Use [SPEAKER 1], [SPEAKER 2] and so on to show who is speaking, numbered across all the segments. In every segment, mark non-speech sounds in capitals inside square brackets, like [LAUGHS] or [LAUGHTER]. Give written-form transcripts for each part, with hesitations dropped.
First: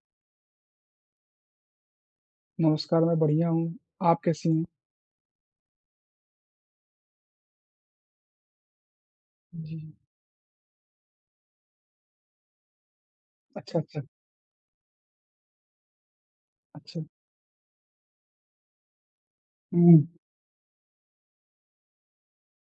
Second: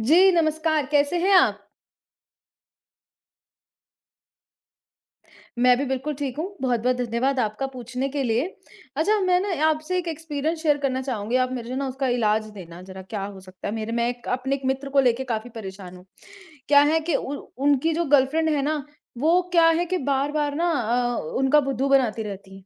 [SPEAKER 1] जी, नमस्कार, कैसे हैं आप?
[SPEAKER 2] नमस्कार, मैं बढ़िया हूँ। आप कैसी हैं?
[SPEAKER 1] मैं भी बिल्कुल ठीक हूँ, बहुत-बहुत धन्यवाद आपका पूछने के लिए। अच्छा, मैं ना
[SPEAKER 2] जी।
[SPEAKER 1] आपसे एक एक्सपीरियंस शेयर करना चाहूँगी, आप मुझे ना उसका इलाज देना ज़रा क्या हो सकता है
[SPEAKER 2] अच्छा,
[SPEAKER 1] मेरे
[SPEAKER 2] अच्छा,
[SPEAKER 1] मैं एक अपने एक मित्र को लेके काफ़ी परेशान हूँ। क्या
[SPEAKER 2] अच्छा।
[SPEAKER 1] है कि उ उनकी जो गर्लफ्रेंड है ना, वो क्या है
[SPEAKER 2] हुँ,
[SPEAKER 1] कि बार-बार ना उनका बुद्धू बनाती रहती है।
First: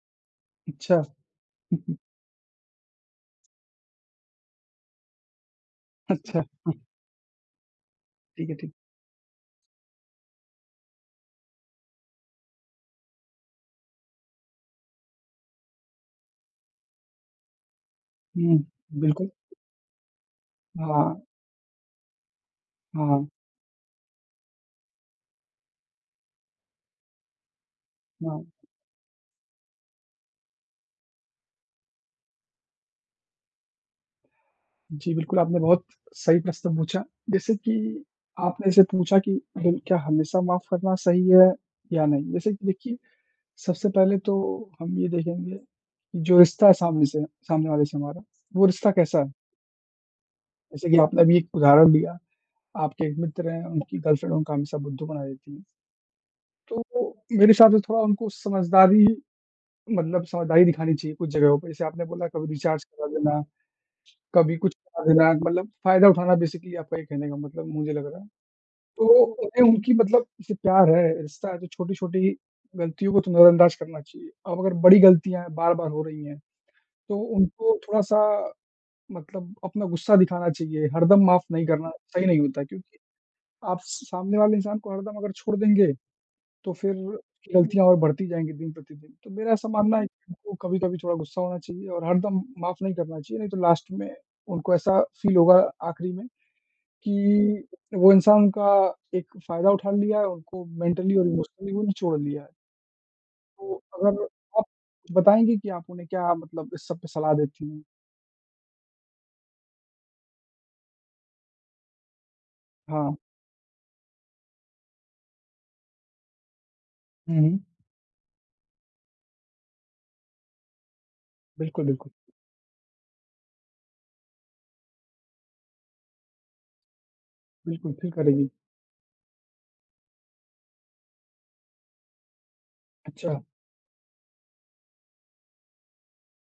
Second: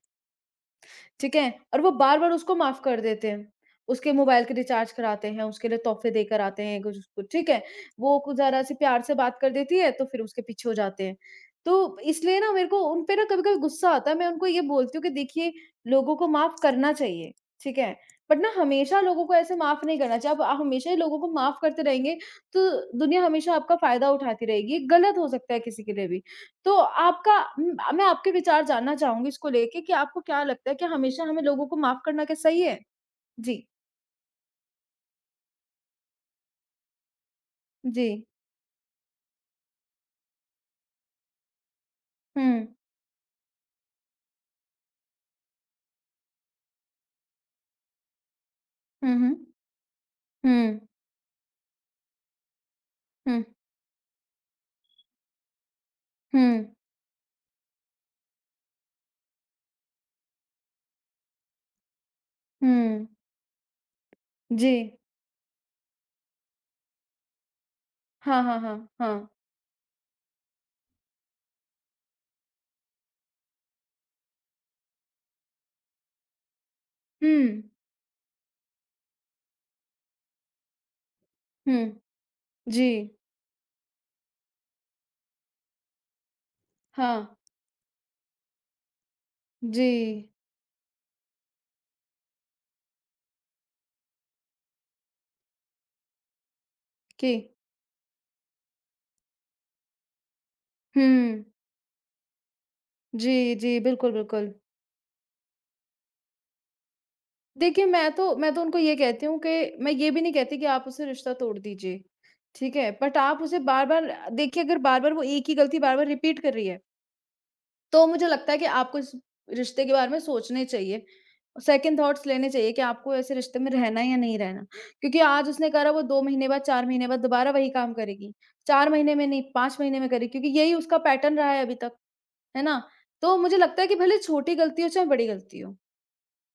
[SPEAKER 2] अच्छा।
[SPEAKER 1] ठीक है?
[SPEAKER 2] [LAUGHS]
[SPEAKER 1] और वो बार-बार उसको माफ़ कर देते हैं। उसके मोबाइल के रिचार्ज कराते हैं, उसके लिए तोहफ़े देकर
[SPEAKER 2] अच्छा,
[SPEAKER 1] आते हैं कुछ उसको ठीक है? वो कुछ
[SPEAKER 2] ठीक है, ठीक
[SPEAKER 1] ज़रा-सी प्यार से बात कर देती है, तो फिर उसके पीछे हो जाते हैं। तो इसलिए ना मेरे को उन पे ना कभी-कभी गुस्सा आता है, मैं उनको ये बोलती हूँ कि देखिए लोगों को माफ़ करना चाहिए, ठीक है? बट ना
[SPEAKER 2] हुँ,
[SPEAKER 1] हमेशा लोगों
[SPEAKER 2] बिल्कुल।
[SPEAKER 1] को ऐसे माफ़ नहीं करना चाहिए। अब आप हमेशा ही लोगों
[SPEAKER 2] हाँ,
[SPEAKER 1] को माफ़ करते रहेंगे, तो दुनिया
[SPEAKER 2] हाँ,
[SPEAKER 1] हमेशा आपका फ़ायदा उठाती रहेगी। गलत हो सकता है किसी के लिए भी। तो आपका म मैं आपके
[SPEAKER 2] हाँ।
[SPEAKER 1] विचार जानना चाहूँगी इसको लेके कि आपको क्या लगता है कि हमेशा हमें लोगों को माफ़ करना क्या सही है? जी,
[SPEAKER 2] जी, बिल्कुल, आपने बहुत सही प्रश्न पूछा। जैसे कि
[SPEAKER 1] जी।
[SPEAKER 2] आपने जैसे पूछा कि दिल क्या हमेशा माफ़ करना सही है या नहीं? जैसे कि
[SPEAKER 1] हुँ,
[SPEAKER 2] देखिए, सबसे पहले तो हम ये देखेंगे, कि जो रिश्ता है सामने से सामने वाले से हमारा, वो रिश्ता
[SPEAKER 1] हुँ,
[SPEAKER 2] कैसा है?
[SPEAKER 1] हुँ। हुँ,
[SPEAKER 2] जैसे कि आपने अभी एक उदाहरण दिया, आपके एक
[SPEAKER 1] हुँ,
[SPEAKER 2] मित्र हैं, उनकी गर्लफ्रेंड उनका हमेशा बुद्धू बना देती है।
[SPEAKER 1] हुँ,
[SPEAKER 2] तो मेरे हिसाब से थोड़ा उनको समझदारी मतलब समझदारी दिखानी चाहिए कुछ जगहों पे। जैसे आपने बोला कभी रिचार्ज करा
[SPEAKER 1] हुँ।
[SPEAKER 2] देना, कभी
[SPEAKER 1] जी।
[SPEAKER 2] कुछ करा देना मतलब फ़ायदा उठाना बेसिकली आपका ये कहने का मतलब मुझे लग रहा है।
[SPEAKER 1] हाँ, हाँ, हाँ,
[SPEAKER 2] तो
[SPEAKER 1] हाँ।
[SPEAKER 2] उन्हें उनकी मतलब जैसे प्यार है, रिश्ता है तो छोटी-छोटी गलतियों को तो नज़रअंदाज करना चाहिए। अब अगर बड़ी गलतियाँ हैं, बार-बार हो रही हैं, तो
[SPEAKER 1] हुँ,
[SPEAKER 2] उनको थोड़ा-सा मतलब अपना गुस्सा दिखाना चाहिए, हरदम माफ़ नहीं
[SPEAKER 1] हुँ।
[SPEAKER 2] करना सही नहीं होता
[SPEAKER 1] जी।
[SPEAKER 2] क्योंकि आप सामने वाले इंसान को हरदम अगर छोड़ देंगे तो फिर
[SPEAKER 1] हाँ,
[SPEAKER 2] उसकी हुँ। गलतियाँ और बढ़ती जाएँगी दिन प्रतिदिन। तो मेरा ऐसा
[SPEAKER 1] जी।
[SPEAKER 2] मानना है कि उनको कभी-कभी थोड़ा गुस्सा होना चाहिए और हरदम माफ़ नहीं करना चाहिए, नहीं तो लास्ट में उनको ऐसा फ़ील होगा आखिरी में
[SPEAKER 1] कि
[SPEAKER 2] कि वो इंसान का एक फ़ायदा उठा लिया है, उनको मेंटली और
[SPEAKER 1] हुँ।
[SPEAKER 2] इमोशनली वो निचोड़ लिया है।
[SPEAKER 1] जी,
[SPEAKER 2] तो
[SPEAKER 1] जी, बिल्कुल,
[SPEAKER 2] अगर
[SPEAKER 1] बिल्कुल।
[SPEAKER 2] आप बताएँगे कि आप उन्हें क्या मतलब इस सब पे सलाह देती हैं?
[SPEAKER 1] देखिए मैं तो उनको ये कहती हूँ कि मैं ये भी नहीं कहती कि आप उससे रिश्ता तोड़ दीजिए, ठीक है?
[SPEAKER 2] हाँ।
[SPEAKER 1] बट आप उसे बार-बार देखिए अगर बार-बार वो एक ही गलती बार-बार रिपीट कर रही है
[SPEAKER 2] हुँ, हुँ।
[SPEAKER 1] तो मुझे लगता है कि आपको इस रिश्ते के बारे में सोचने चाहिए।
[SPEAKER 2] बिल्कुल,
[SPEAKER 1] सेकंड
[SPEAKER 2] बिल्कुल।
[SPEAKER 1] थॉट्स लेने चाहिए कि आपको ऐसे रिश्ते में रहना है या नहीं रहना। क्योंकि आज उसने करा वो 2 महीने बाद, 4 महीने बाद दोबारा वही
[SPEAKER 2] बिल्कुल,
[SPEAKER 1] काम
[SPEAKER 2] फ़ील
[SPEAKER 1] करेगी।
[SPEAKER 2] करेगी।
[SPEAKER 1] 4 महीने में नहीं 5 महीने में करेगी क्योंकि यही उसका पैटर्न रहा है अभी तक, है ना?
[SPEAKER 2] अच्छा,
[SPEAKER 1] तो मुझे लगता है कि भले छोटी गलती हो चाहे बड़ी गलती हो।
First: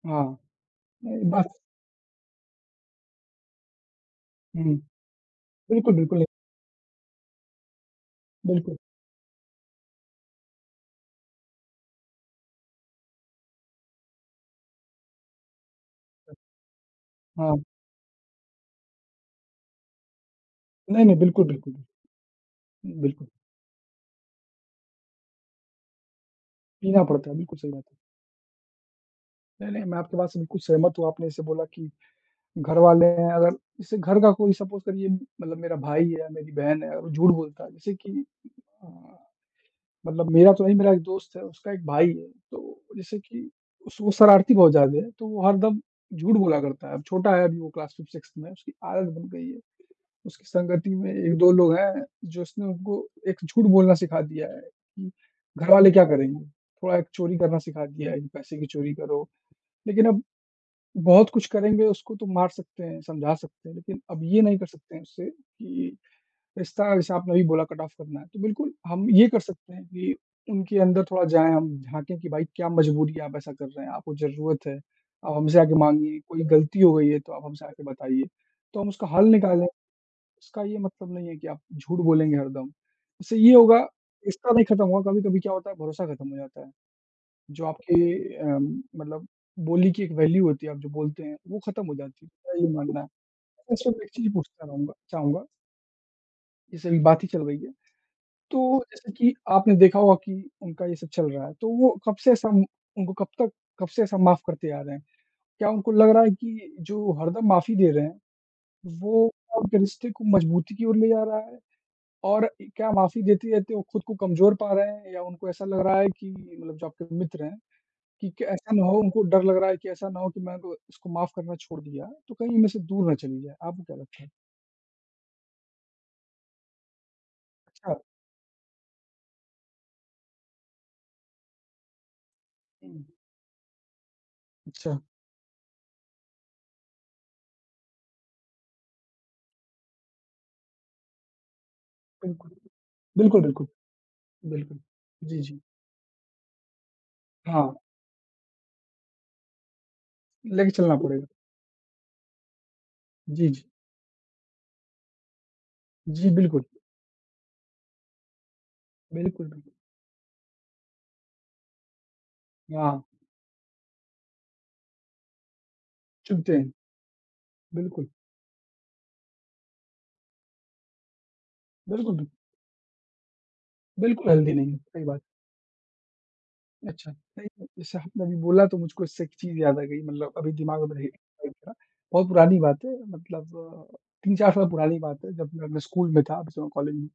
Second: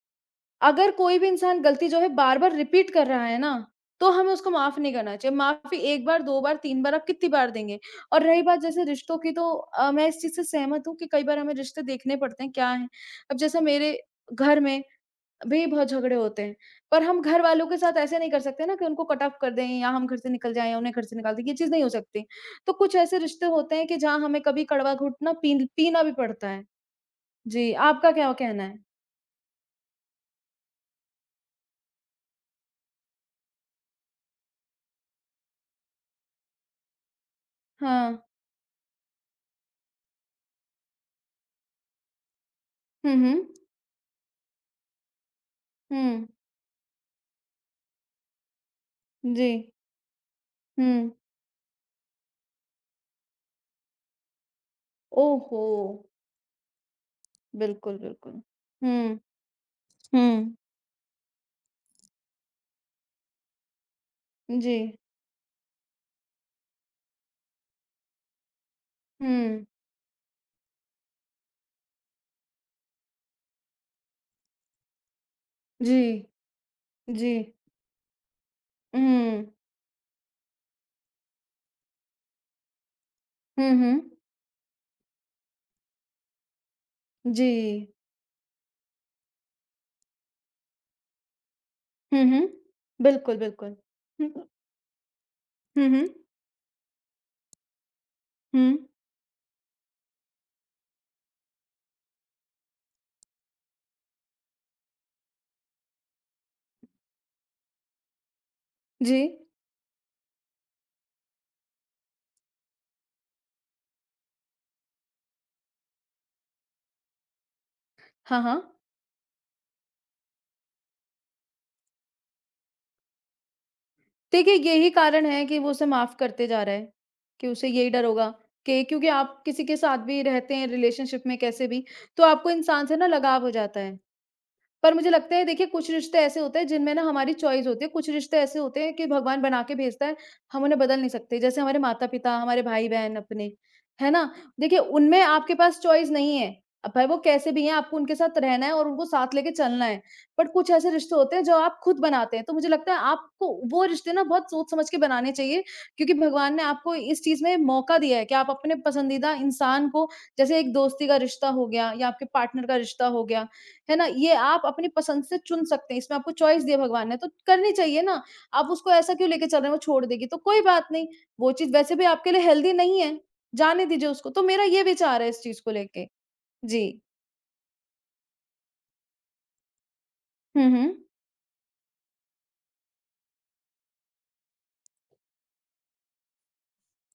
[SPEAKER 2] हाँ।
[SPEAKER 1] अगर कोई भी
[SPEAKER 2] नहीं, बस
[SPEAKER 1] इंसान गलती जो है बार-बार रिपीट कर रहा है ना, तो हमें उसको
[SPEAKER 2] हुँ।
[SPEAKER 1] माफ़ नहीं करना चाहिए। माफ़ी
[SPEAKER 2] बिल्कुल,
[SPEAKER 1] 1 बार,
[SPEAKER 2] बिल्कुल,
[SPEAKER 1] 2 बार, 3 बार आप कितनी बार देंगे? और रही बात
[SPEAKER 2] बिल्कुल।
[SPEAKER 1] जैसे रिश्तों की तो मैं इस चीज़ से सहमत हूँ कि कई बार हमें रिश्ते देखने पड़ते हैं, क्या हैं। अब जैसे मेरे घर में भी बहुत झगड़े होते हैं, पर हम
[SPEAKER 2] हाँ।
[SPEAKER 1] घरवालों के साथ ऐसे नहीं कर सकते ना कि उनको कट ऑफ कर दें या हम घर से निकल जाएँ या उन्हें घर
[SPEAKER 2] नहीं, नहीं,
[SPEAKER 1] से निकाल दें,
[SPEAKER 2] बिल्कुल,
[SPEAKER 1] ये चीज़
[SPEAKER 2] बिल्कुल,
[SPEAKER 1] नहीं हो सकती। तो कुछ ऐसे
[SPEAKER 2] बिल्कुल।
[SPEAKER 1] रिश्ते होते हैं कि जहाँ हमें कभी कड़वा घुटना पीना भी पड़ता है।
[SPEAKER 2] पीना पड़ता है, बिल्कुल सही
[SPEAKER 1] जी,
[SPEAKER 2] बात है।
[SPEAKER 1] आपका क्या कहना है?
[SPEAKER 2] नहीं, नहीं मैं आपकी बात से बिल्कुल सहमत हूँ, आपने जैसे बोला कि घर वाले हैं अगर जैसे घर का कोई सपोज़ करिए मतलब मेरा भाई है, मेरी बहन है और झूठ बोलता है जैसे
[SPEAKER 1] हाँ।
[SPEAKER 2] कि अ, मतलब मेरा तो नहीं मेरा एक दोस्त है, उसका एक भाई है, तो
[SPEAKER 1] हुँ,
[SPEAKER 2] जैसे
[SPEAKER 1] हुँ।
[SPEAKER 2] कि उस वो शरारती बहुत ज़्यादा है, तो वो हरदम
[SPEAKER 1] हुँ।
[SPEAKER 2] झूठ बोला करता है, अब छोटा है अभी वो क्लास 5th-6th में है, उसकी आदत बन गई
[SPEAKER 1] जी,
[SPEAKER 2] है। उसकी संगति
[SPEAKER 1] हुँ।
[SPEAKER 2] में 1-2 लोग हैं जो उसने उनको एक झूठ बोलना सिखा दिया है कि
[SPEAKER 1] ओहो!
[SPEAKER 2] घर वाले क्या करेंगे? थोड़ा एक चोरी करना सिखा
[SPEAKER 1] बिल्कुल,
[SPEAKER 2] दिया है कि
[SPEAKER 1] बिल्कुल।
[SPEAKER 2] पैसे की चोरी
[SPEAKER 1] हुँ,
[SPEAKER 2] करो लेकिन अब
[SPEAKER 1] हुँ,
[SPEAKER 2] बहुत कुछ करेंगे उसको तो मार सकते हैं, समझा सकते हैं, लेकिन अब ये नहीं कर
[SPEAKER 1] जी,
[SPEAKER 2] सकते हैं उससे कि रिश्ता जैसे आपने अभी बोला कट ऑफ करना है, तो बिल्कुल हम ये कर
[SPEAKER 1] हुँ,
[SPEAKER 2] सकते हैं कि उनके अंदर थोड़ा जाएँ हम, झाँकें कि भाई क्या मजबूरी है आप ऐसा कर रहे हैं, आपको ज़रूरत है, आप हमसे आके
[SPEAKER 1] जी,
[SPEAKER 2] माँगिए, कोई गलती हो गई है तो
[SPEAKER 1] जी,
[SPEAKER 2] आप हमसे आके बताइए। तो हम उसका हल
[SPEAKER 1] हुँ,
[SPEAKER 2] निकालें, इसका ये मतलब नहीं है कि आप झूठ बोलेंगे हरदम। इससे ये
[SPEAKER 1] हुँ,
[SPEAKER 2] होगा
[SPEAKER 1] हुँ,
[SPEAKER 2] रिश्ता नहीं खत्म होगा, कभी-कभी क्या होता है भरोसा खत्म हो जाता है।
[SPEAKER 1] जी,
[SPEAKER 2] जो आपकी मतलब बोली की एक वैल्यू होती है, आप जो बोलते हैं, वो ख़त्म हो
[SPEAKER 1] हुँ,
[SPEAKER 2] जाती है,
[SPEAKER 1] हुँ,
[SPEAKER 2] मेरा ये मानना
[SPEAKER 1] बिल्कुल,
[SPEAKER 2] है।
[SPEAKER 1] बिल्कुल।
[SPEAKER 2] इसमें मैं एक चीज़
[SPEAKER 1] हुँ,
[SPEAKER 2] पूछना रहूँगा चाहूँगा,
[SPEAKER 1] हुँ, हुँ,
[SPEAKER 2] जैसे अभी बात ही चल रही है,
[SPEAKER 1] हुँ,
[SPEAKER 2] तो जैसे कि आपने देखा होगा कि उनका ये सब चल रहा है, तो वो कब से ऐसा माफ़ करते आ रहे हैं? क्या उनको लग रहा है कि जो हरदम माफ़ी दे रहे हैं,
[SPEAKER 1] जी,
[SPEAKER 2] वो उनके रिश्ते को मजबूती की ओर ले जा रहा है? और क्या माफ़ी देते-देते वो खुद को कमज़ोर पा रहे हैं या उनको ऐसा लग रहा है कि मतलब जो आपके मित्र हैं कि
[SPEAKER 1] हाँ,
[SPEAKER 2] क
[SPEAKER 1] हाँ।
[SPEAKER 2] ऐसा ना हो उनको डर लग रहा है कि ऐसा ना हो कि मैं को इसको माफ़ करना छोड़ दिया, तो कहीं इनमें से दूर ना चली जाए, आपको क्या लगता है?
[SPEAKER 1] देखिए, यही कारण है कि वो उसे माफ़ करते जा रहा है, कि उसे यही
[SPEAKER 2] अच्छा
[SPEAKER 1] डर होगा कि क्योंकि आप किसी के साथ भी रहते हैं रिलेशनशिप में कैसे भी, तो आपको इंसान से
[SPEAKER 2] हुँ,
[SPEAKER 1] ना लगाव हो जाता है। पर
[SPEAKER 2] अच्छा,
[SPEAKER 1] मुझे लगता है देखिए कुछ रिश्ते ऐसे होते हैं जिनमें ना हमारी चॉइस होती है, कुछ रिश्ते ऐसे होते हैं कि भगवान बना के भेजता है, हम उन्हें बदल नहीं सकते। जैसे हमारे माता-पिता,
[SPEAKER 2] बिल्कुल।
[SPEAKER 1] हमारे भाई-बहन
[SPEAKER 2] बिल्कुल,
[SPEAKER 1] अपने,
[SPEAKER 2] बिल्कुल,
[SPEAKER 1] है ना? देखिए
[SPEAKER 2] बिल्कुल।
[SPEAKER 1] उनमें
[SPEAKER 2] जी,
[SPEAKER 1] आपके
[SPEAKER 2] जी।
[SPEAKER 1] पास चॉइस नहीं है। अब भाई वो कैसे भी
[SPEAKER 2] हाँ,
[SPEAKER 1] हैं आपको उनके साथ रहना है और उनको साथ लेके चलना है। बट कुछ
[SPEAKER 2] लेके
[SPEAKER 1] ऐसे
[SPEAKER 2] चलना
[SPEAKER 1] रिश्ते
[SPEAKER 2] पड़ेगा।
[SPEAKER 1] होते हैं जो आप खुद बनाते हैं। तो मुझे लगता है आपको
[SPEAKER 2] जी, जी।
[SPEAKER 1] वो रिश्ते ना बहुत सोच-समझ के बनाने चाहिए क्योंकि
[SPEAKER 2] जी,
[SPEAKER 1] भगवान
[SPEAKER 2] बिल्कुल।
[SPEAKER 1] ने आपको इस चीज़ में मौका दिया है कि आप अपने पसंदीदा
[SPEAKER 2] बिल्कुल, बिल्कुल।
[SPEAKER 1] इंसान को जैसे एक दोस्ती का रिश्ता हो गया या आपके पार्टनर का
[SPEAKER 2] हाँ,
[SPEAKER 1] रिश्ता हो गया है ना? ये आप अपनी पसंद से चुन सकते हैं, इसमें आपको
[SPEAKER 2] चुभते
[SPEAKER 1] चॉइस
[SPEAKER 2] हैं।
[SPEAKER 1] दिया भगवान ने, तो करनी चाहिए
[SPEAKER 2] बिल्कुल,
[SPEAKER 1] ना। आप उसको ऐसा क्यों लेके चल रहे हैं वो छोड़ देगी, तो कोई बात नहीं, वो चीज़ वैसे भी
[SPEAKER 2] बिल्कुल, बिल्कुल।
[SPEAKER 1] आपके लिए हेल्दी नहीं है, जाने दीजिए
[SPEAKER 2] बिल्कुल
[SPEAKER 1] उसको। तो
[SPEAKER 2] हेल्दी
[SPEAKER 1] मेरा
[SPEAKER 2] नहीं है,
[SPEAKER 1] ये
[SPEAKER 2] सही बात।
[SPEAKER 1] विचार है इस चीज़ को लेके। जी।
[SPEAKER 2] अच्छा, नहीं जैसे आपने अभी बोला तो मुझको इससे एक चीज़ याद आ गई मतलब अभी
[SPEAKER 1] हुँ,
[SPEAKER 2] दिमाग
[SPEAKER 1] हुँ।
[SPEAKER 2] में रही [UNINTELLIGIBLE] बहुत पुरानी बात है मतलब 3-4 साल पुरानी बात है जब मैं अपने स्कूल में था, अभी तो मैं कॉलेज में हूँ।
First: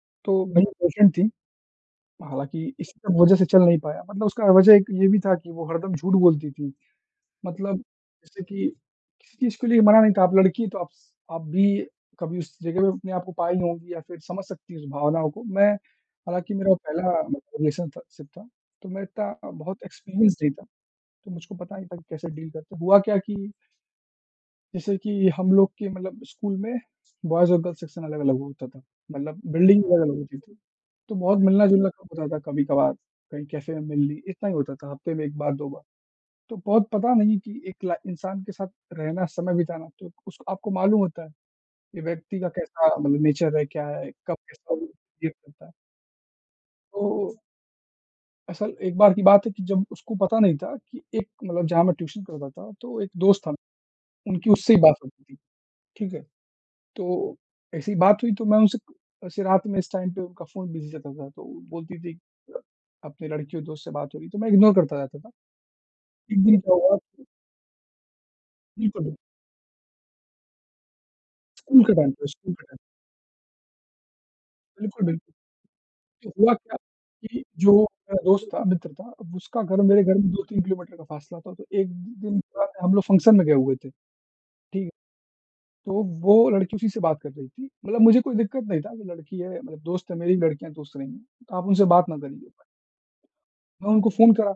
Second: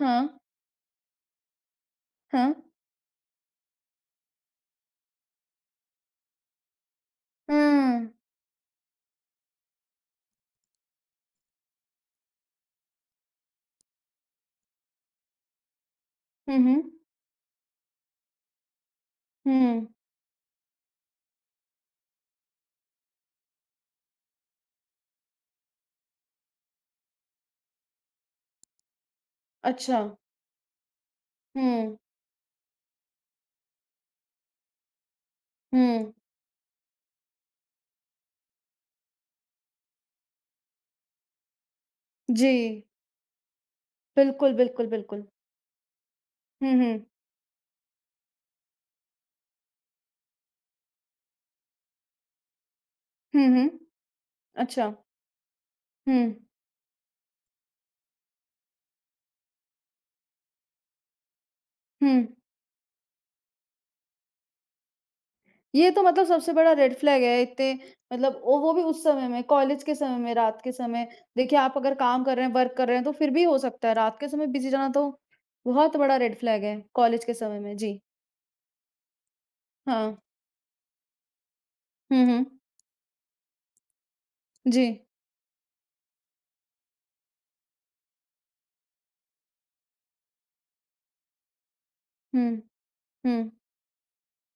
[SPEAKER 1] हाँ,
[SPEAKER 2] तो मेरी गर्लफ्रेंड थी,
[SPEAKER 1] हाँ।
[SPEAKER 2] हालाँकि इसी सब वजह से चल नहीं पाया, मतलब उसका वजह एक ये भी था कि वो हरदम झूठ बोलती थी, मतलब
[SPEAKER 1] हुँ।
[SPEAKER 2] जैसे कि किसी चीज़ के लिए मना नहीं था, आप लड़की हैं तो आप भी कभी उस जगह पे अपने आप को पाई होंगी या फिर समझ सकती हैं उस भावनाओं को। मैं हालाँकि
[SPEAKER 1] हुँ,
[SPEAKER 2] मेरा
[SPEAKER 1] हुँ।
[SPEAKER 2] पहला मतलब रिलेशन था शिप था तो मैं इतना बहुत
[SPEAKER 1] हुँ।
[SPEAKER 2] एक्सपीरियंस नहीं था, तो मुझको पता नहीं था कि कैसे डील करते हैं। हुआ क्या कि जैसे कि हम लोग के मतलब स्कूल में बॉयज़ और गर्ल्स सेक्शन अलग-अलग होता था, मतलब बिल्डिंग
[SPEAKER 1] अच्छा।
[SPEAKER 2] अलग-अलग होती थी। तो बहुत मिलना-जुलना
[SPEAKER 1] हुँ,
[SPEAKER 2] कम होता था, कभी-कभार कहीं कैफ़े में मिल ली, इतना ही होता था हफ़्ते में 1 बार, 2 बार।
[SPEAKER 1] हुँ।
[SPEAKER 2] तो बहुत पता नहीं कि एक ला इंसान के साथ रहना, समय बिताना तो उसको आपको मालूम होता है कि व्यक्ति का
[SPEAKER 1] जी।
[SPEAKER 2] कैसा मतलब नेचर है, क्या है, कब
[SPEAKER 1] बिल्कुल,
[SPEAKER 2] कैसा वो
[SPEAKER 1] बिल्कुल, बिल्कुल।
[SPEAKER 2] बिहेव करता है।
[SPEAKER 1] हुँ, हुँ।
[SPEAKER 2] तो असल एक बार की बात है कि जब उसको पता नहीं था कि एक मतलब जहाँ मैं ट्यूशन करता था, तो एक दोस्त
[SPEAKER 1] हुँ,
[SPEAKER 2] था,
[SPEAKER 1] हुँ।
[SPEAKER 2] उनकी उससे ही
[SPEAKER 1] अच्छा।
[SPEAKER 2] बात होती थी, ठीक
[SPEAKER 1] हुँ,
[SPEAKER 2] है? तो ऐसी बात हुई तो मैं उनसे ऐसे रात में इस टाइम पे उनका फ़ोन बिज़ी रहता था, तो वो बोलती
[SPEAKER 1] हुँ।
[SPEAKER 2] थी अ, अपने लड़कियों दोस्त से बात हो रही, तो मैं इग्नोर करता रहता था।
[SPEAKER 1] ये तो मतलब
[SPEAKER 2] एक
[SPEAKER 1] सबसे
[SPEAKER 2] दिन
[SPEAKER 1] बड़ा
[SPEAKER 2] क्या
[SPEAKER 1] रेड
[SPEAKER 2] हुआ
[SPEAKER 1] फ्लैग
[SPEAKER 2] कि
[SPEAKER 1] है इतने मतलब ओ वो भी
[SPEAKER 2] बिल्कुल,
[SPEAKER 1] उस
[SPEAKER 2] बिल्कुल,
[SPEAKER 1] समय में कॉलेज के समय में रात के समय देखिए आप
[SPEAKER 2] स्कूल का
[SPEAKER 1] अगर
[SPEAKER 2] टाइम
[SPEAKER 1] काम
[SPEAKER 2] था,
[SPEAKER 1] कर रहे हैं
[SPEAKER 2] स्कूल का
[SPEAKER 1] वर्क
[SPEAKER 2] टाइम।
[SPEAKER 1] कर रहे हैं तो फिर भी हो सकता है रात के समय बिजी जाना
[SPEAKER 2] बिल्कुल,
[SPEAKER 1] तो
[SPEAKER 2] बिल्कुल।
[SPEAKER 1] बहुत बड़ा
[SPEAKER 2] तो
[SPEAKER 1] रेड
[SPEAKER 2] हुआ
[SPEAKER 1] फ्लैग
[SPEAKER 2] क्या
[SPEAKER 1] है कॉलेज के
[SPEAKER 2] कि
[SPEAKER 1] समय
[SPEAKER 2] जो
[SPEAKER 1] में जी
[SPEAKER 2] मेरा दोस्त था, मित्र था, अब उसका घर मेरे घर
[SPEAKER 1] हाँ
[SPEAKER 2] में 2-3 किलोमीटर का फ़ासला था, तो एक
[SPEAKER 1] हुँ,
[SPEAKER 2] दिन
[SPEAKER 1] हुँ,
[SPEAKER 2] क्या है, हम लोग फंक्शन में गए हुए थे, ठीक
[SPEAKER 1] जी
[SPEAKER 2] है? तो वो लड़की उसी से बात कर रही थी, मतलब मुझे कोई दिक्कत नहीं था, वो लड़की है, मतलब दोस्त है, मेरी भी लड़कियाँ दोस्त रही हैं, तो आप उनसे बात ना करिए।
[SPEAKER 1] हुँ, हुँ,
[SPEAKER 2] मैं उनको फ़ोन करा,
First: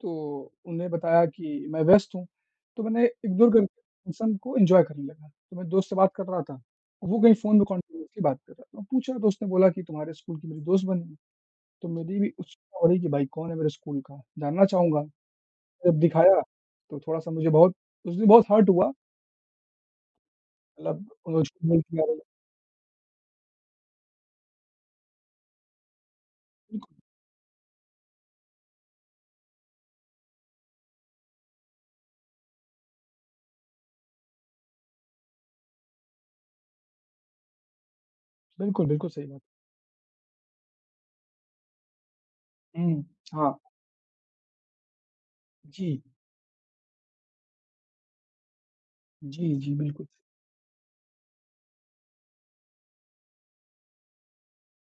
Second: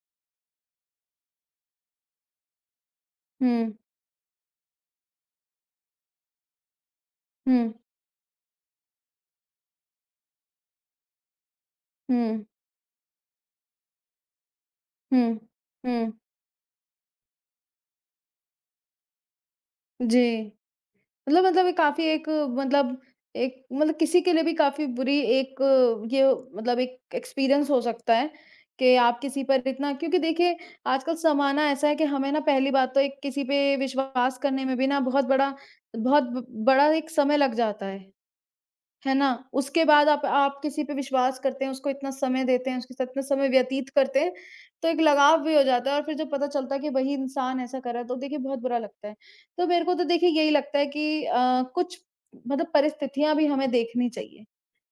[SPEAKER 2] तो उन्हें बताया कि मैं व्यस्त हूँ, तो मैंने इग्नोर करके
[SPEAKER 1] हुँ,
[SPEAKER 2] फंक्शन को एन्जॉय करने लगा। तो मैं दोस्त से बात कर रहा था, वो कहीं फ़ोन में
[SPEAKER 1] हुँ,
[SPEAKER 2] कॉन्टिन्यूअसली बात कर रहा था। पूछा दोस्त ने बोला कि तुम्हारे स्कूल की मेरी दोस्त बनी है, तो मेरी भी
[SPEAKER 1] हुँ,
[SPEAKER 2] उत्सुकता हो रही कि भाई कौन है मेरे स्कूल का, जानना चाहूँगा।
[SPEAKER 1] हुँ,
[SPEAKER 2] जब
[SPEAKER 1] हुँ,
[SPEAKER 2] दिखाया तो थोड़ा-सा मुझे बहुत उस दिन बहुत हर्ट हुआ,
[SPEAKER 1] जी।
[SPEAKER 2] मतलब
[SPEAKER 1] मतलब
[SPEAKER 2] झूठ
[SPEAKER 1] मतलब ये
[SPEAKER 2] बोल के
[SPEAKER 1] काफ़ी
[SPEAKER 2] आ रही है।
[SPEAKER 1] मतलब एक मतलब किसी के लिए भी काफ़ी बुरी एक ये मतलब
[SPEAKER 2] बिल्कुल,
[SPEAKER 1] एक एक्सपीरियंस हो सकता है कि आप किसी पर इतना क्योंकि देखिए आजकल ज़माना ऐसा है कि हमें ना पहली बात तो एक किसी पे विश्वास करने में भी ना बहुत बड़ा बड़ा एक समय लग जाता
[SPEAKER 2] बिल्कुल, बिल्कुल
[SPEAKER 1] है
[SPEAKER 2] सही
[SPEAKER 1] ना?
[SPEAKER 2] बात।
[SPEAKER 1] उसके बाद आप किसी पे विश्वास करते हैं, उसको इतना समय देते हैं, उसके
[SPEAKER 2] हुँ,
[SPEAKER 1] साथ इतना समय
[SPEAKER 2] हाँ,
[SPEAKER 1] व्यतीत करते हैं, तो एक लगाव भी हो जाता है
[SPEAKER 2] जी,
[SPEAKER 1] और फिर जब पता चलता है कि वही इंसान ऐसा कर रहा है, तो देखिए बहुत बुरा लगता है।
[SPEAKER 2] जी,
[SPEAKER 1] तो
[SPEAKER 2] जी,
[SPEAKER 1] मेरे को तो
[SPEAKER 2] बिल्कुल।
[SPEAKER 1] देखिए यही लगता है कि कुछ मतलब परिस्थितियाँ भी हमें देखनी चाहिए।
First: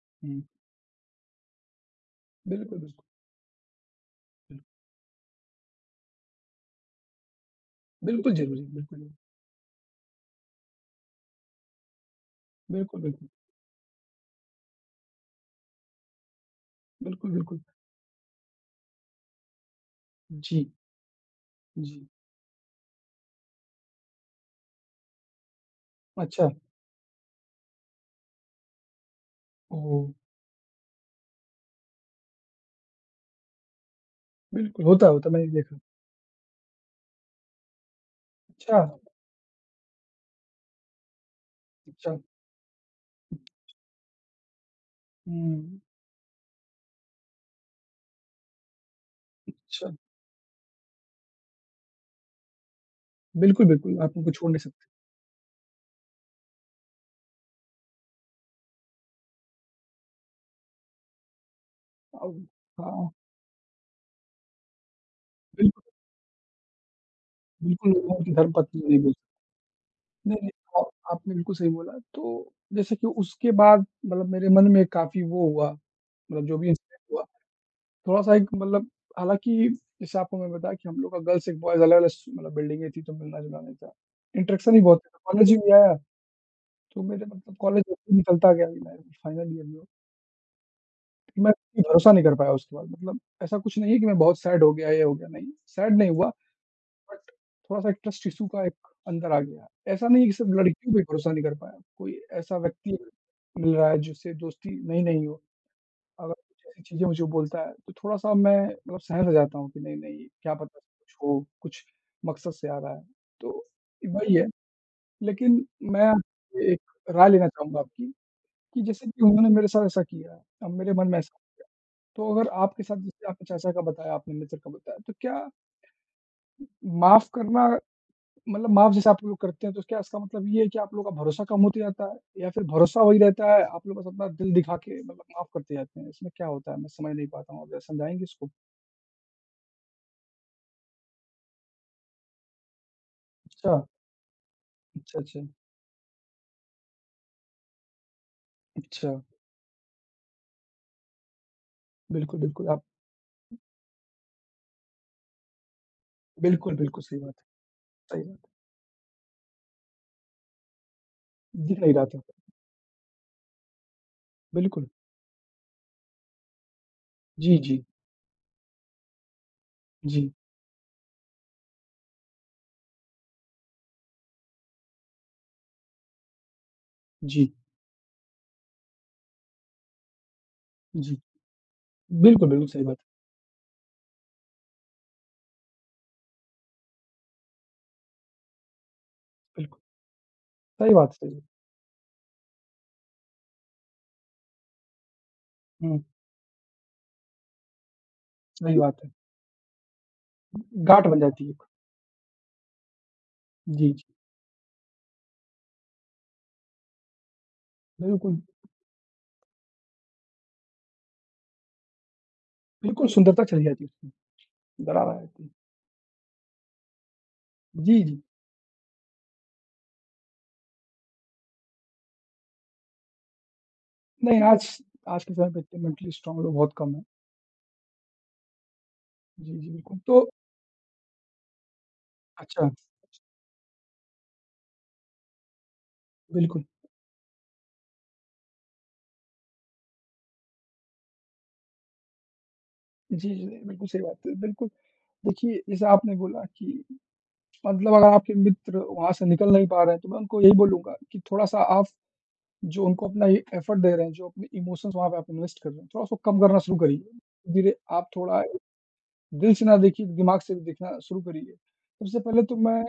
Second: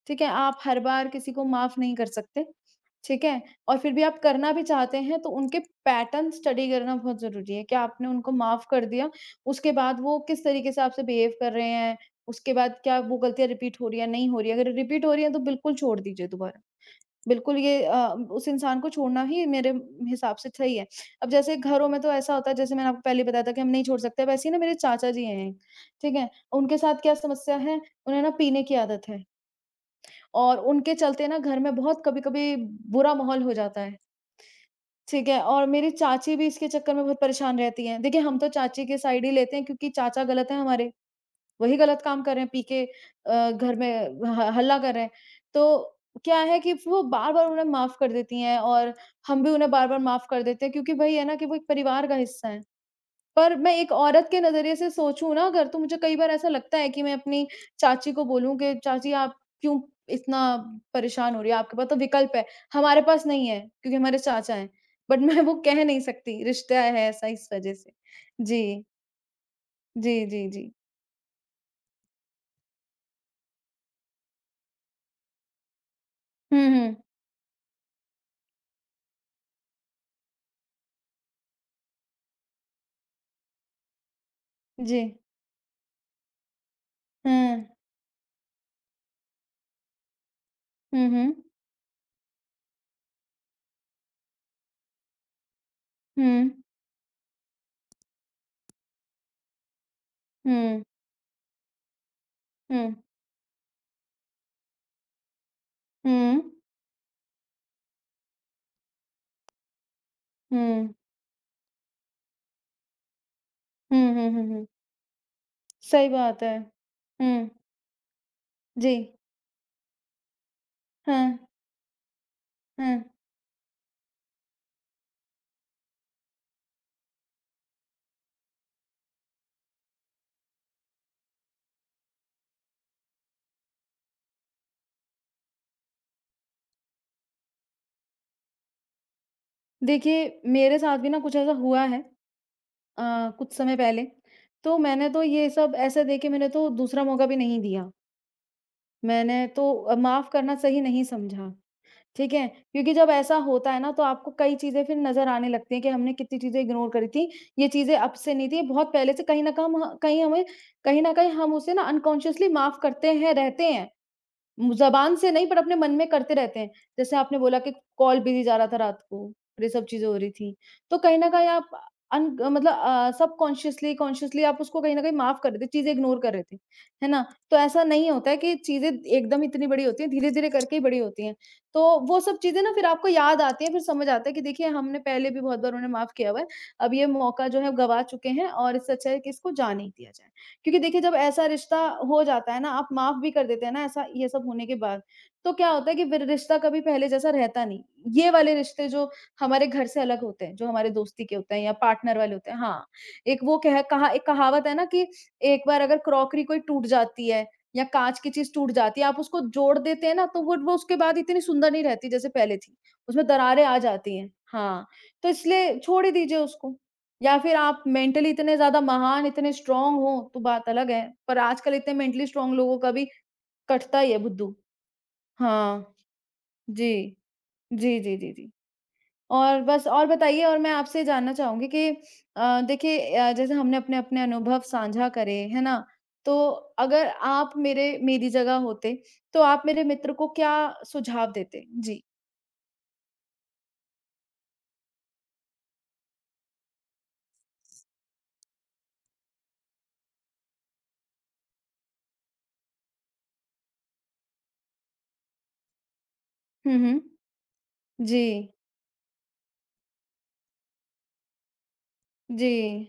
[SPEAKER 1] ठीक है?
[SPEAKER 2] हुँ,
[SPEAKER 1] आप हर बार किसी को माफ़ नहीं कर सकते,
[SPEAKER 2] बिल्कुल, बिल्कुल,
[SPEAKER 1] ठीक है? और फिर भी आप करना
[SPEAKER 2] बिल्कुल,
[SPEAKER 1] भी चाहते हैं तो उनके पैटर्न स्टडी करना बहुत ज़रूरी है कि आपने उनको
[SPEAKER 2] बिल्कुल ज़रूरी,
[SPEAKER 1] माफ़ कर
[SPEAKER 2] बिल्कुल,
[SPEAKER 1] दिया, उसके बाद वो किस तरीके से आपसे बिहेव कर रहे हैं, उसके बाद क्या
[SPEAKER 2] बिल्कुल,
[SPEAKER 1] वो
[SPEAKER 2] बिल्कुल।
[SPEAKER 1] गलतियाँ रिपीट हो रही है, नहीं हो रही है। अगर रिपीट हो रही है तो बिल्कुल छोड़ दीजिए दोबारा।
[SPEAKER 2] बिल्कुल,
[SPEAKER 1] बिल्कुल
[SPEAKER 2] बिल्कुल।
[SPEAKER 1] ये उस इंसान को छोड़ना ही मेरे हिसाब से
[SPEAKER 2] जी,
[SPEAKER 1] सही है। अब जैसे घरों में
[SPEAKER 2] जी।
[SPEAKER 1] तो ऐसा होता है जैसे मैंने आपको पहले बताया था कि हम नहीं छोड़ सकते, वैसे ही ना मेरे चाचा जी हैं, ठीक है?
[SPEAKER 2] अच्छा,
[SPEAKER 1] उनके साथ क्या समस्या है, उन्हें ना पीने की आदत है।
[SPEAKER 2] ओह!
[SPEAKER 1] और उनके चलते ना घर में बहुत कभी-कभी बुरा माहौल हो जाता है,
[SPEAKER 2] बिल्कुल, होता
[SPEAKER 1] ठीक
[SPEAKER 2] है,
[SPEAKER 1] है?
[SPEAKER 2] मैंने
[SPEAKER 1] और
[SPEAKER 2] देखा।
[SPEAKER 1] मेरी चाची भी इसके चक्कर में बहुत परेशान रहती हैं। देखिए, हम तो
[SPEAKER 2] अच्छा,
[SPEAKER 1] चाची के साइड ही लेते हैं क्योंकि चाचा गलत है हमारे, वही गलत
[SPEAKER 2] अच्छा।
[SPEAKER 1] काम कर रहे हैं, पी के घर में ह हल्ला कर रहे हैं।
[SPEAKER 2] हुँ,
[SPEAKER 1] तो क्या है कि वो बार-बार उन्हें माफ़ कर देती हैं और हम भी उन्हें
[SPEAKER 2] अच्छा।
[SPEAKER 1] बार-बार माफ़ कर देते हैं क्योंकि वही है ना कि वो एक परिवार का हिस्सा है। पर
[SPEAKER 2] बिल्कुल,
[SPEAKER 1] मैं एक
[SPEAKER 2] बिल्कुल, आप
[SPEAKER 1] औरत
[SPEAKER 2] उनको
[SPEAKER 1] के
[SPEAKER 2] छोड़ नहीं
[SPEAKER 1] नज़रिए
[SPEAKER 2] सकते।
[SPEAKER 1] से सोचूँ ना अगर, तो मुझे कई बार ऐसा लगता है कि मैं अपनी चाची को बोलूँ कि चाची आप क्यों इतना परेशान हो रही है? आपके पास तो
[SPEAKER 2] अउ
[SPEAKER 1] विकल्प है, हमारे
[SPEAKER 2] हाँ,
[SPEAKER 1] पास नहीं है क्योंकि हमारे चाचा हैं। बट मैं वो
[SPEAKER 2] बिल्कुल,
[SPEAKER 1] कह नहीं सकती, रिश्ता है ऐसा इस वज़ह
[SPEAKER 2] बिल्कुल
[SPEAKER 1] से।
[SPEAKER 2] लोगों की
[SPEAKER 1] जी,
[SPEAKER 2] धर्मपत्नी नहीं बोल सकते।
[SPEAKER 1] जी,
[SPEAKER 2] नहीं,
[SPEAKER 1] जी,
[SPEAKER 2] नहीं,
[SPEAKER 1] जी।
[SPEAKER 2] आप आपने बिल्कुल सही बोला। तो जैसे कि उसके बाद मतलब मेरे मन में काफ़ी वो हुआ, मतलब जो
[SPEAKER 1] हुँ,
[SPEAKER 2] भी
[SPEAKER 1] हुँ।
[SPEAKER 2] इंसिडेंट हुआ, थोड़ा-सा एक मतलब हालाँकि जैसे आपको मैंने बताया कि हम लोग का गर्ल्स एक बॉयज़ अलग-अलग स मतलब बिल्डिंगें थी, तो मिलना-जुलना नहीं था। इंटरेक्शन ही
[SPEAKER 1] जी।
[SPEAKER 2] बहुत था। कॉलेज ही में आया तो मेरे मतलब
[SPEAKER 1] हुँ।
[SPEAKER 2] कॉलेज ऐसे ही निकलता गया लाइफ फाइनल ईयर में
[SPEAKER 1] हुँ,
[SPEAKER 2] कि
[SPEAKER 1] हुँ।
[SPEAKER 2] मैं कोई भरोसा नहीं कर पाया उसके बाद मतलब ऐसा कुछ नहीं है कि मैं बहुत सैड हो गया, ये हो गया, नहीं, सैड नहीं हुआ
[SPEAKER 1] हुँ,
[SPEAKER 2] बट थोड़ा-सा एक ट्रस्ट इश्यू का एक अंदर आ गया। ऐसा नहीं है कि सिर्फ
[SPEAKER 1] हुँ,
[SPEAKER 2] लड़कियों पे भरोसा नहीं कर पाया, कोई ऐसा
[SPEAKER 1] हुँ,
[SPEAKER 2] व्यक्ति मिल रहा है जिससे दोस्ती नई-नई हो, अगर
[SPEAKER 1] हुँ,
[SPEAKER 2] कुछ ऐसी चीज़ें मुझे बोलता है तो थोड़ा-सा मैं मतलब सहम सा जाता हूँ कि नहीं, नहीं क्या पता
[SPEAKER 1] हुँ,
[SPEAKER 2] कुछ हो, कुछ मकसद से आ रहा है। तो
[SPEAKER 1] हुँ, हुँ,
[SPEAKER 2] वही
[SPEAKER 1] हुँ,
[SPEAKER 2] है,
[SPEAKER 1] हुँ।
[SPEAKER 2] लेकिन मैं
[SPEAKER 1] सही बात है।
[SPEAKER 2] आपसे एक राय लेना
[SPEAKER 1] हुँ,
[SPEAKER 2] चाहूँगा आपकी कि
[SPEAKER 1] जी।
[SPEAKER 2] जैसे कि उन्होंने मेरे साथ ऐसा किया, अब मेरे मन में ऐसा
[SPEAKER 1] हाँ,
[SPEAKER 2] तो अगर आपके साथ
[SPEAKER 1] हाँ।
[SPEAKER 2] जैसे आपके चाचा का बताया, आपने मित्र का बताया, तो क्या माफ़ करना मतलब माफ़ जैसे आप लोग करते हैं, तो क्या इसका मतलब ये है कि आप लोगों का भरोसा कम होते जाता है या फिर भरोसा वही रहता है, आप लोग बस अपना दिल दिखा के मतलब माफ़ करते जाते हैं? इसमें क्या होता है? मैं समझ नहीं पाता हूँ, आप ज़रा समझाएँगे इसको?
[SPEAKER 1] देखिए, मेरे साथ भी ना कुछ ऐसा हुआ है कुछ
[SPEAKER 2] अच्छा,
[SPEAKER 1] समय पहले। तो मैंने
[SPEAKER 2] अच्छा,
[SPEAKER 1] तो
[SPEAKER 2] अच्छा,
[SPEAKER 1] ये सब ऐसे देख के मैंने तो दूसरा मौका भी नहीं दिया।
[SPEAKER 2] अच्छा।
[SPEAKER 1] मैंने तो माफ़ करना सही नहीं समझा, ठीक
[SPEAKER 2] बिल्कुल,
[SPEAKER 1] है?
[SPEAKER 2] बिल्कुल, आप
[SPEAKER 1] क्योंकि जब ऐसा होता है ना तो आपको कई चीज़ें फिर नज़र आने लगती हैं कि हमने कितनी चीज़ें
[SPEAKER 2] बिल्कुल,
[SPEAKER 1] इग्नोर
[SPEAKER 2] बिल्कुल
[SPEAKER 1] करी
[SPEAKER 2] सही
[SPEAKER 1] थी,
[SPEAKER 2] बात है,
[SPEAKER 1] ये चीज़ें अब
[SPEAKER 2] सही
[SPEAKER 1] से
[SPEAKER 2] बात
[SPEAKER 1] नहीं थी, ये बहुत पहले से कहीं हमें कहीं न कहीं हम
[SPEAKER 2] है।
[SPEAKER 1] उसे
[SPEAKER 2] दिख
[SPEAKER 1] ना
[SPEAKER 2] नहीं रहा था।
[SPEAKER 1] अनकॉन्शियसली माफ़ करते हैं, रहते हैं। मुँह
[SPEAKER 2] बिल्कुल।
[SPEAKER 1] ज़बान से नहीं पर अपने मन में करते रहते हैं। जैसे आपने
[SPEAKER 2] जी,
[SPEAKER 1] बोला कि
[SPEAKER 2] जी,
[SPEAKER 1] कॉल बिज़ी जा रहा था रात को, ये सब चीज़ें हो रही
[SPEAKER 2] जी,
[SPEAKER 1] थी। तो कहीं न कहीं आप सबकॉन्शियसली कॉन्शियसली आप उसको कहीं न कहीं माफ़ कर रहे थे, चीज़ें इग्नोर कर रहे थे। है ना?
[SPEAKER 2] जी,
[SPEAKER 1] तो ऐसा नहीं होता है कि चीज़ें एकदम इतनी बड़ी होती हैं, धीरे-धीरे करके ही बड़ी
[SPEAKER 2] जी।
[SPEAKER 1] होती हैं। तो वो सब
[SPEAKER 2] बिल्कुल,
[SPEAKER 1] चीज़ें
[SPEAKER 2] बिल्कुल
[SPEAKER 1] ना
[SPEAKER 2] सही
[SPEAKER 1] फिर
[SPEAKER 2] बात है।
[SPEAKER 1] आपको याद आती हैं, फिर समझ आता है कि देखिए हमने पहले भी बहुत बार उन्हें माफ़ किया हुआ है। अब ये मौका जो है गँवा चुके हैं और इससे अच्छा है कि इसको
[SPEAKER 2] बिल्कुल,
[SPEAKER 1] जाने ही दिया जाए। क्योंकि
[SPEAKER 2] सही
[SPEAKER 1] देखिए
[SPEAKER 2] बात है,
[SPEAKER 1] जब
[SPEAKER 2] सही बात।
[SPEAKER 1] ऐसा रिश्ता हो जाता है ना, आप माफ़ भी कर देते हैं ना ऐसा ये सब होने के बाद, तो क्या होता है
[SPEAKER 2] हुँ।
[SPEAKER 1] कि फिर रिश्ता कभी पहले जैसा रहता नहीं। ये वाले
[SPEAKER 2] सही
[SPEAKER 1] रिश्ते
[SPEAKER 2] बात है।
[SPEAKER 1] जो हमारे घर से अलग होते हैं, जो हमारे
[SPEAKER 2] गाँठ बन
[SPEAKER 1] दोस्ती के
[SPEAKER 2] जाती है।
[SPEAKER 1] होते हैं या पार्टनर वाले होते हैं हाँ, एक वो कह
[SPEAKER 2] जी, जी।
[SPEAKER 1] कहा एक कहावत है ना कि एक बार अगर क्रॉकरी कोई टूट जाती है या काँच की
[SPEAKER 2] बिल्कुल,
[SPEAKER 1] चीज़ टूट जाती है, आप उसको जोड़ देते हैं ना तो वो उसके बाद इतनी सुंदर नहीं रहती जैसे पहले थी।
[SPEAKER 2] बिल्कुल
[SPEAKER 1] उसमें
[SPEAKER 2] सुंदरता
[SPEAKER 1] दरारें
[SPEAKER 2] चली
[SPEAKER 1] आ
[SPEAKER 2] जाती है उसकी,
[SPEAKER 1] जाती हैं। हाँ,
[SPEAKER 2] दरार आ
[SPEAKER 1] तो
[SPEAKER 2] जाती है।
[SPEAKER 1] इसलिए छोड़ ही दीजिए उसको। या फिर आप
[SPEAKER 2] जी, जी।
[SPEAKER 1] मेंटली इतने ज़्यादा महान, इतने स्ट्रॉन्ग हो, तो बात अलग है, पर आजकल इतने मेंटली स्ट्रॉन्ग लोगों का भी कटता ही है
[SPEAKER 2] नहीं
[SPEAKER 1] बुद्धू।
[SPEAKER 2] आज आज के समय पे इतने
[SPEAKER 1] हाँ,
[SPEAKER 2] मेंटली स्ट्रॉन्ग लोग बहुत कम हैं।
[SPEAKER 1] जी। जी, जी, जी, जी।
[SPEAKER 2] जी,
[SPEAKER 1] और
[SPEAKER 2] जी,
[SPEAKER 1] बस
[SPEAKER 2] बिल्कुल।
[SPEAKER 1] और
[SPEAKER 2] तो
[SPEAKER 1] बताइए और मैं आपसे जानना चाहूँगी कि
[SPEAKER 2] अच्छा,
[SPEAKER 1] देखिए जैसे हमने अपने-अपने अनुभव साझा करे, है ना? तो
[SPEAKER 2] बिल्कुल।
[SPEAKER 1] अगर आप मेरे मेरी जगह होते, तो आप मेरे मित्र को क्या सुझाव देते? जी।
[SPEAKER 2] जी, जी, बिल्कुल सही बात है। बिल्कुल, देखिए जैसे आपने बोला कि मतलब अगर आपके मित्र वहाँ से निकल नहीं पा रहे हैं, तो मैं उनको यही बोलूँगा कि थोड़ा-सा आप जो उनको अपना ये एफर्ट दे रहे हैं, जो अपने इमोशंस वहाँ पे आप इन्वेस्ट कर रहे हैं, थोड़ा उसको कम करना शुरू
[SPEAKER 1] हुँ, हुँ।
[SPEAKER 2] करिए। धीरे आप थोड़ा
[SPEAKER 1] जी,
[SPEAKER 2] दिल से ना देखिए, दिमाग से देखना शुरू करिए। सबसे पहले
[SPEAKER 1] जी,
[SPEAKER 2] तो मैं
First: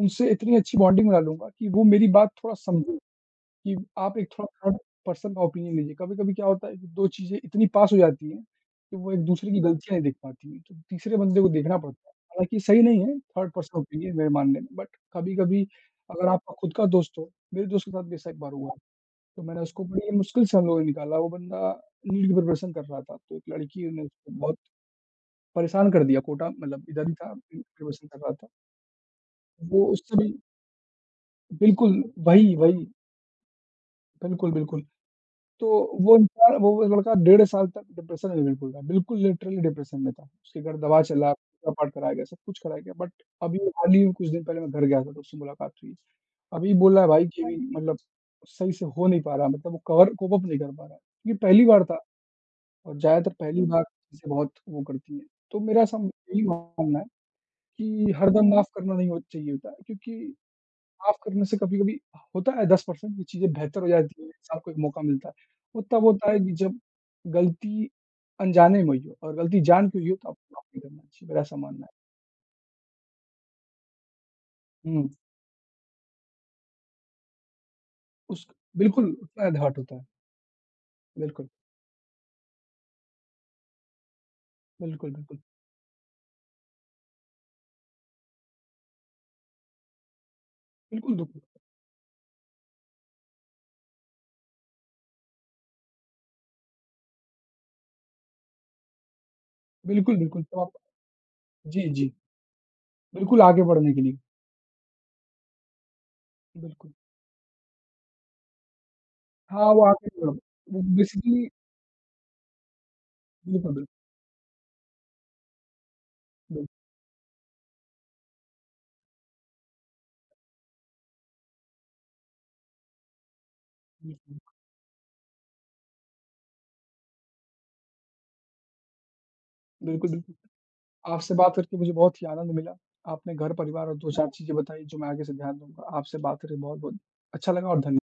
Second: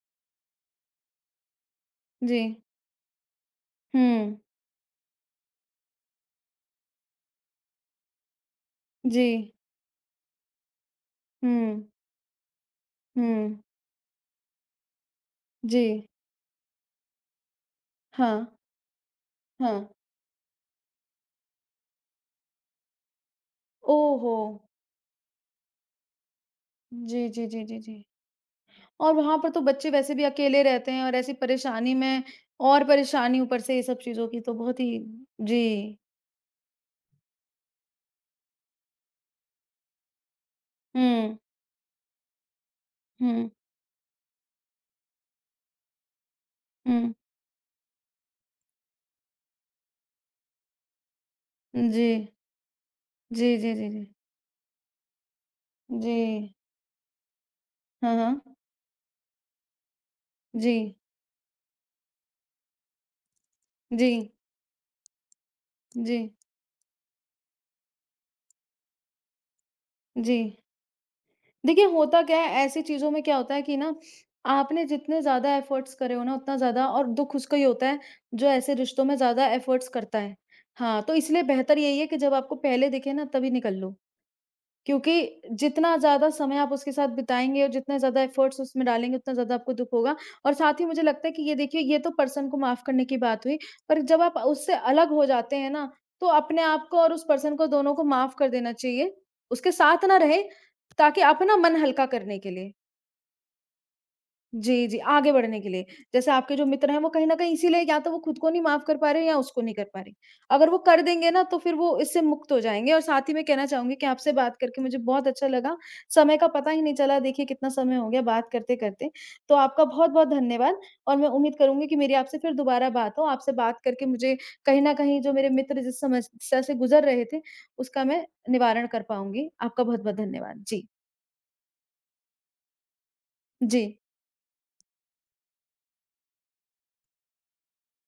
[SPEAKER 2] उनसे इतनी अच्छी बॉन्डिंग बना लूँगा कि वो मेरी बात
[SPEAKER 1] जी।
[SPEAKER 2] थोड़ा समझें कि आप एक
[SPEAKER 1] हुँ।
[SPEAKER 2] थोड़ा थर्ड पर्सन का ओपिनियन लीजिए। कभी-कभी क्या होता है कि 2 चीज़ें इतनी पास हो जाती हैं कि वो
[SPEAKER 1] जी।
[SPEAKER 2] एक-दूसरे की गलतियाँ नहीं देख पाती हैं, तो तीसरे बंदे को देखना
[SPEAKER 1] हुँ,
[SPEAKER 2] पड़ता है। हालाँकि सही नहीं है थर्ड
[SPEAKER 1] हुँ।
[SPEAKER 2] पर्सन ओपिनियन मेरे मानने में, बट कभी-कभी
[SPEAKER 1] जी।
[SPEAKER 2] अगर आपका खुद का दोस्त हो मेरे दोस्त के साथ भी ऐसा एक
[SPEAKER 1] हाँ,
[SPEAKER 2] बार हुआ, तो मैंने
[SPEAKER 1] हाँ।
[SPEAKER 2] उसको बड़ी मुश्किल से हम लोगों ने निकाला। वो बंदा नीट की प्रिपरेशन कर रहा था, तो एक लड़की ने उसको
[SPEAKER 1] ओहो!
[SPEAKER 2] बहुत परेशान कर दिया कोटा मतलब इधर ही
[SPEAKER 1] जी,
[SPEAKER 2] था
[SPEAKER 1] जी, जी, जी, जी।
[SPEAKER 2] ग्रेजुएशन कर रहा था।
[SPEAKER 1] और वहाँ पर तो
[SPEAKER 2] वो
[SPEAKER 1] बच्चे वैसे
[SPEAKER 2] उससे
[SPEAKER 1] भी
[SPEAKER 2] भी
[SPEAKER 1] अकेले रहते हैं और ऐसी
[SPEAKER 2] बिल्कुल,
[SPEAKER 1] परेशानी में
[SPEAKER 2] वही,
[SPEAKER 1] और
[SPEAKER 2] वही।
[SPEAKER 1] परेशानी ऊपर से ये सब चीज़ों की
[SPEAKER 2] बिल्कुल,
[SPEAKER 1] तो बहुत
[SPEAKER 2] बिल्कुल।
[SPEAKER 1] ही
[SPEAKER 2] तो
[SPEAKER 1] जी।
[SPEAKER 2] वो इंसान वो लड़का डेढ़ साल तक डिप्रेशन में बिल्कुल था, बिल्कुल लिटरली डिप्रेशन में था। उसके घर दवा चला,
[SPEAKER 1] हुँ,
[SPEAKER 2] पूजा-पाठ कराया गया, सब कुछ कराया गया बट
[SPEAKER 1] हुँ,
[SPEAKER 2] अभी हाल ही में कुछ दिन पहले मैं घर गया था तो उससे मुलाकात हुई। अभी बोल रहा है
[SPEAKER 1] हुँ।
[SPEAKER 2] भाई कि हाँ अभी जी। मतलब सही से हो नहीं पा रहा मतलब वो कवर कोप अप नहीं कर पा रहा है। ये पहली बार था
[SPEAKER 1] जी,
[SPEAKER 2] और ज़्यादातर
[SPEAKER 1] जी,
[SPEAKER 2] पहली हुँ।
[SPEAKER 1] जी,
[SPEAKER 2] बार
[SPEAKER 1] जी, जी।
[SPEAKER 2] चीज़ें बहुत वो करती हैं। तो मेरा सम
[SPEAKER 1] जी।
[SPEAKER 2] यही मानना है कि
[SPEAKER 1] हाँ, हाँ।
[SPEAKER 2] हरदम माफ़ करना नहीं हो चाहिए होता है, क्योंकि
[SPEAKER 1] जी,
[SPEAKER 2] माफ़ करने से कभी-कभी होता है 10% ये चीज़ें बेहतर हो जाती हैं,
[SPEAKER 1] जी,
[SPEAKER 2] इंसान को एक मौका मिलता है। वो तब
[SPEAKER 1] जी,
[SPEAKER 2] होता है कि जब गलती अनजाने में हुई हो और गलती जान के हुई हो तो
[SPEAKER 1] जी।
[SPEAKER 2] आपको माफ़ नहीं करना चाहिए, मेरा ऐसा
[SPEAKER 1] देखिए,
[SPEAKER 2] मानना है।
[SPEAKER 1] होता क्या है, ऐसी चीज़ों में क्या होता है कि ना, आपने
[SPEAKER 2] हुँ,
[SPEAKER 1] जितने ज़्यादा एफ़र्ट्स करे हो ना, उतना ज़्यादा और दुःख उसको ही होता है,
[SPEAKER 2] उस
[SPEAKER 1] जो ऐसे रिश्तों
[SPEAKER 2] बिल्कुल,
[SPEAKER 1] में
[SPEAKER 2] उतना
[SPEAKER 1] ज़्यादा
[SPEAKER 2] एडहर्ट
[SPEAKER 1] एफ़र्ट्स
[SPEAKER 2] होता है।
[SPEAKER 1] करता है। हाँ, तो इसलिए
[SPEAKER 2] बिल्कुल,
[SPEAKER 1] बेहतर यही है कि जब आपको पहले दिखे ना, तभी निकल लो।
[SPEAKER 2] बिल्कुल, बिल्कुल।
[SPEAKER 1] क्योंकि जितना ज़्यादा समय आप उसके साथ बिताएँगे और जितने ज़्यादा एफ़र्ट्स उसमें डालेंगे, उतना ज़्यादा आपको दुःख होगा और साथ ही मुझे
[SPEAKER 2] बिल्कुल,
[SPEAKER 1] लगता है
[SPEAKER 2] बिल्कुल।
[SPEAKER 1] कि ये देखिए, ये तो पर्सन को माफ़ करने की बात हुई, पर जब आप उससे अलग हो जाते हैं ना, तो अपने आप को और उस पर्सन को दोनों को माफ़ कर देना चाहिए, उसके साथ
[SPEAKER 2] बिल्कुल,
[SPEAKER 1] ना
[SPEAKER 2] बिल्कुल,
[SPEAKER 1] रहें,
[SPEAKER 2] तो आप
[SPEAKER 1] ताकि अपना मन
[SPEAKER 2] जी,
[SPEAKER 1] हल्का
[SPEAKER 2] जी,
[SPEAKER 1] करने के लिए।
[SPEAKER 2] बिल्कुल आगे बढ़ने के लिए,
[SPEAKER 1] जी, जी, आगे बढ़ने के लिए। जैसे आपके जो मित्र
[SPEAKER 2] बिल्कुल।
[SPEAKER 1] हैं वो कहीं न कहीं इसीलिए या तो वो खुद को नहीं माफ़ कर पा रहे हैं या उसको
[SPEAKER 2] हाँ,
[SPEAKER 1] नहीं
[SPEAKER 2] वो
[SPEAKER 1] कर पा
[SPEAKER 2] आगे
[SPEAKER 1] रहे।
[SPEAKER 2] बढ़
[SPEAKER 1] अगर वो
[SPEAKER 2] वो
[SPEAKER 1] कर देंगे ना
[SPEAKER 2] बेसिकली
[SPEAKER 1] तो फिर वो इससे मुक्त हो जाएँगे और साथ ही मैं कहना
[SPEAKER 2] बिल्कुल, बिल्कुल,
[SPEAKER 1] चाहूँगी कि आपसे बात करके मुझे बहुत अच्छा लगा। समय का पता
[SPEAKER 2] बिल्कुल,
[SPEAKER 1] ही नहीं चला देखिए कितना समय हो गया बात करते-करते। तो आपका बहुत-बहुत धन्यवाद और मैं उम्मीद करूँगी कि मेरी आपसे फिर दोबारा बात हो। आपसे बात करके मुझे कहीं न कहीं जो मेरे मित्र जिस समस्या से गुज़र रहे थे उसका मैं निवारण कर पाऊँगी। आपका
[SPEAKER 2] बिल्कुल,
[SPEAKER 1] बहुत-बहुत
[SPEAKER 2] बिल्कुल।
[SPEAKER 1] धन्यवाद। जी,
[SPEAKER 2] आपसे बात करके मुझे बहुत ही आनंद मिला। आपने घर,
[SPEAKER 1] जी।
[SPEAKER 2] परिवार और 2-4 चीज़ें बताई जो मैं आगे से ध्यान दूँगा। आपसे बात करके बहुत-बहुत अच्छा लगा और धन्य